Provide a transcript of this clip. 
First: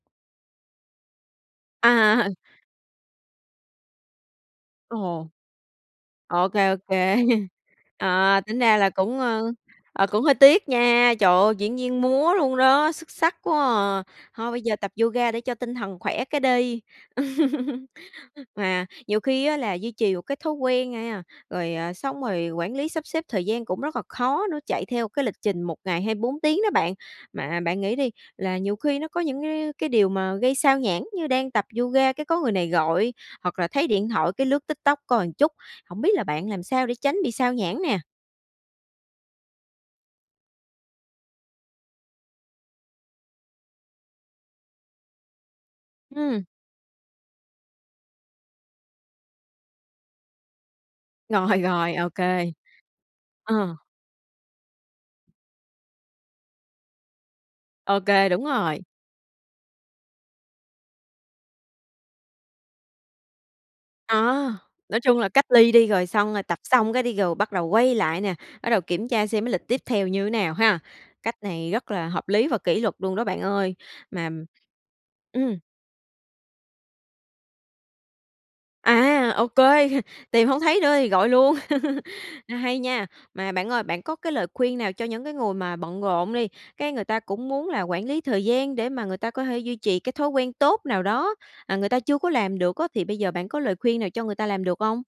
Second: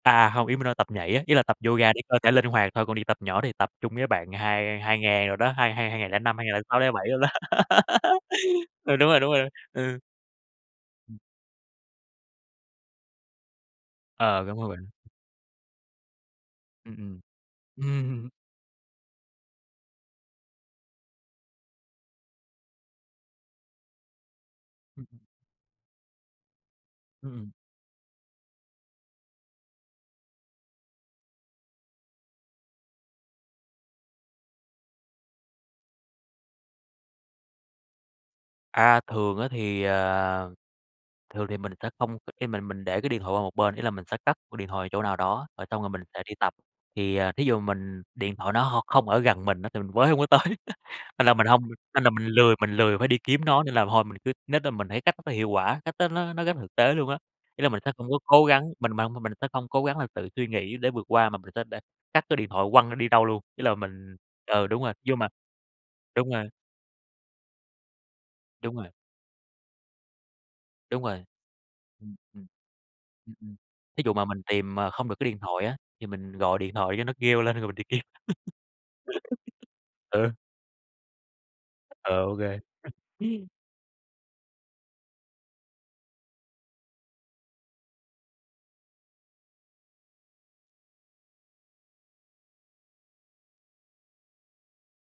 À, hông, ý mình nói tập nhảy á, nghĩa là tập yoga để cơ À. thể linh hoạt thôi, còn đi tập nhỏ thì tập chung với bạn hai hai Ồ. ngàn đồ đó, hai hai hai ngàn lẻ năm, hai Ô ngàn lẻ kê, ô sáu, lẻ bảy kê. đồ đó. À, tính ra là Ừ, đúng cũng, rồi, đúng rồi, ờ, ừ. à, cũng hơi tiếc nha, trời ơi, diễn viên múa luôn đó, xuất sắc quá à! Ờ, Thôi, đúng bây rồi giờ bạn. tập yoga để cho tinh thần khỏe cái đi. Ừm, ừm, ừm. Mà nhiều khi á là duy trì một cái thói quen a nha, rồi, à, xong rồi quản lý sắp xếp thời gian cũng rất là khó nữa, chạy Ừm, theo ừm. cái lịch trình 1 ngày 24 đó bạn. Ừm. Mà bạn nghĩ đi, là nhiều khi nó có những cái cái điều mà gây sao nhãng, như đang tập yoga cái có người này gọi, hoặc là thấy điện thoại cái lướt TikTok coi một chút, hổng biết là bạn làm sao để tránh bị xao nhãng nè? À, thường á thì, ờ, thường thì mình sẽ không khi mà mình để cái điện thoại qua một bên, ý là, mình sẽ cất điện thoại ở chỗ nào đó, rồi xong rồi mình sẽ đi Ừm. tập. Thì, à, thí dụ mình điện thoại nó hông không ở gần mình á thì mình với hông có tới, nên là mình Rồi, hông rồi, nên là OK. mình lười mình lười phải đi kiếm nó, nên Ờ. là thôi mình cứ nết đó. Mình thấy cách đó nó hiệu quả, cách đó nó nó rất thực tế luôn á. Ý là mình sẽ không có OK, đúng cố gắng, rồi. mình mà mình sẽ không cố gắng là tự suy nghĩ để vượt qua mà mình sẽ đ cất cái điện thoại, quăng nó đi đâu luôn, ý là À, mình ừ đúng rồi, nói nhưng chung mà là cách ly đi, rồi đúng xong rồi rồi. tập xong cái đi rồi bắt đầu quay lại nè, bắt Đúng đầu rồi. kiểm tra xem cái lịch tiếp theo thì như thế nào ha? Đúng rồi. Cách này rất là Ừm, hợp lý ừm. và kỷ luật luôn đó Ừm, bạn ừm. ơi, Thí dụ mà mà mình tìm, à, không được cái điện ừm. thoại á, thì mình gọi điện thoại cho nó kêu lên, rồi mình đi kiếm. À! Ô kê, Ừ. tìm hổng thấy nữa thì gọi luôn, Ờ, OK. hay nha. Mà bạn ơi, bạn có cái lời khuyên nào cho những cái người mà bận rộn đi, cái người ta cũng muốn là quản lý thời gian để mà người ta có thể duy trì cái thói quen tốt nào đó, à, người ta chưa có làm được á, thì bây giờ bạn có lời khuyên nào cho người ta làm được hông?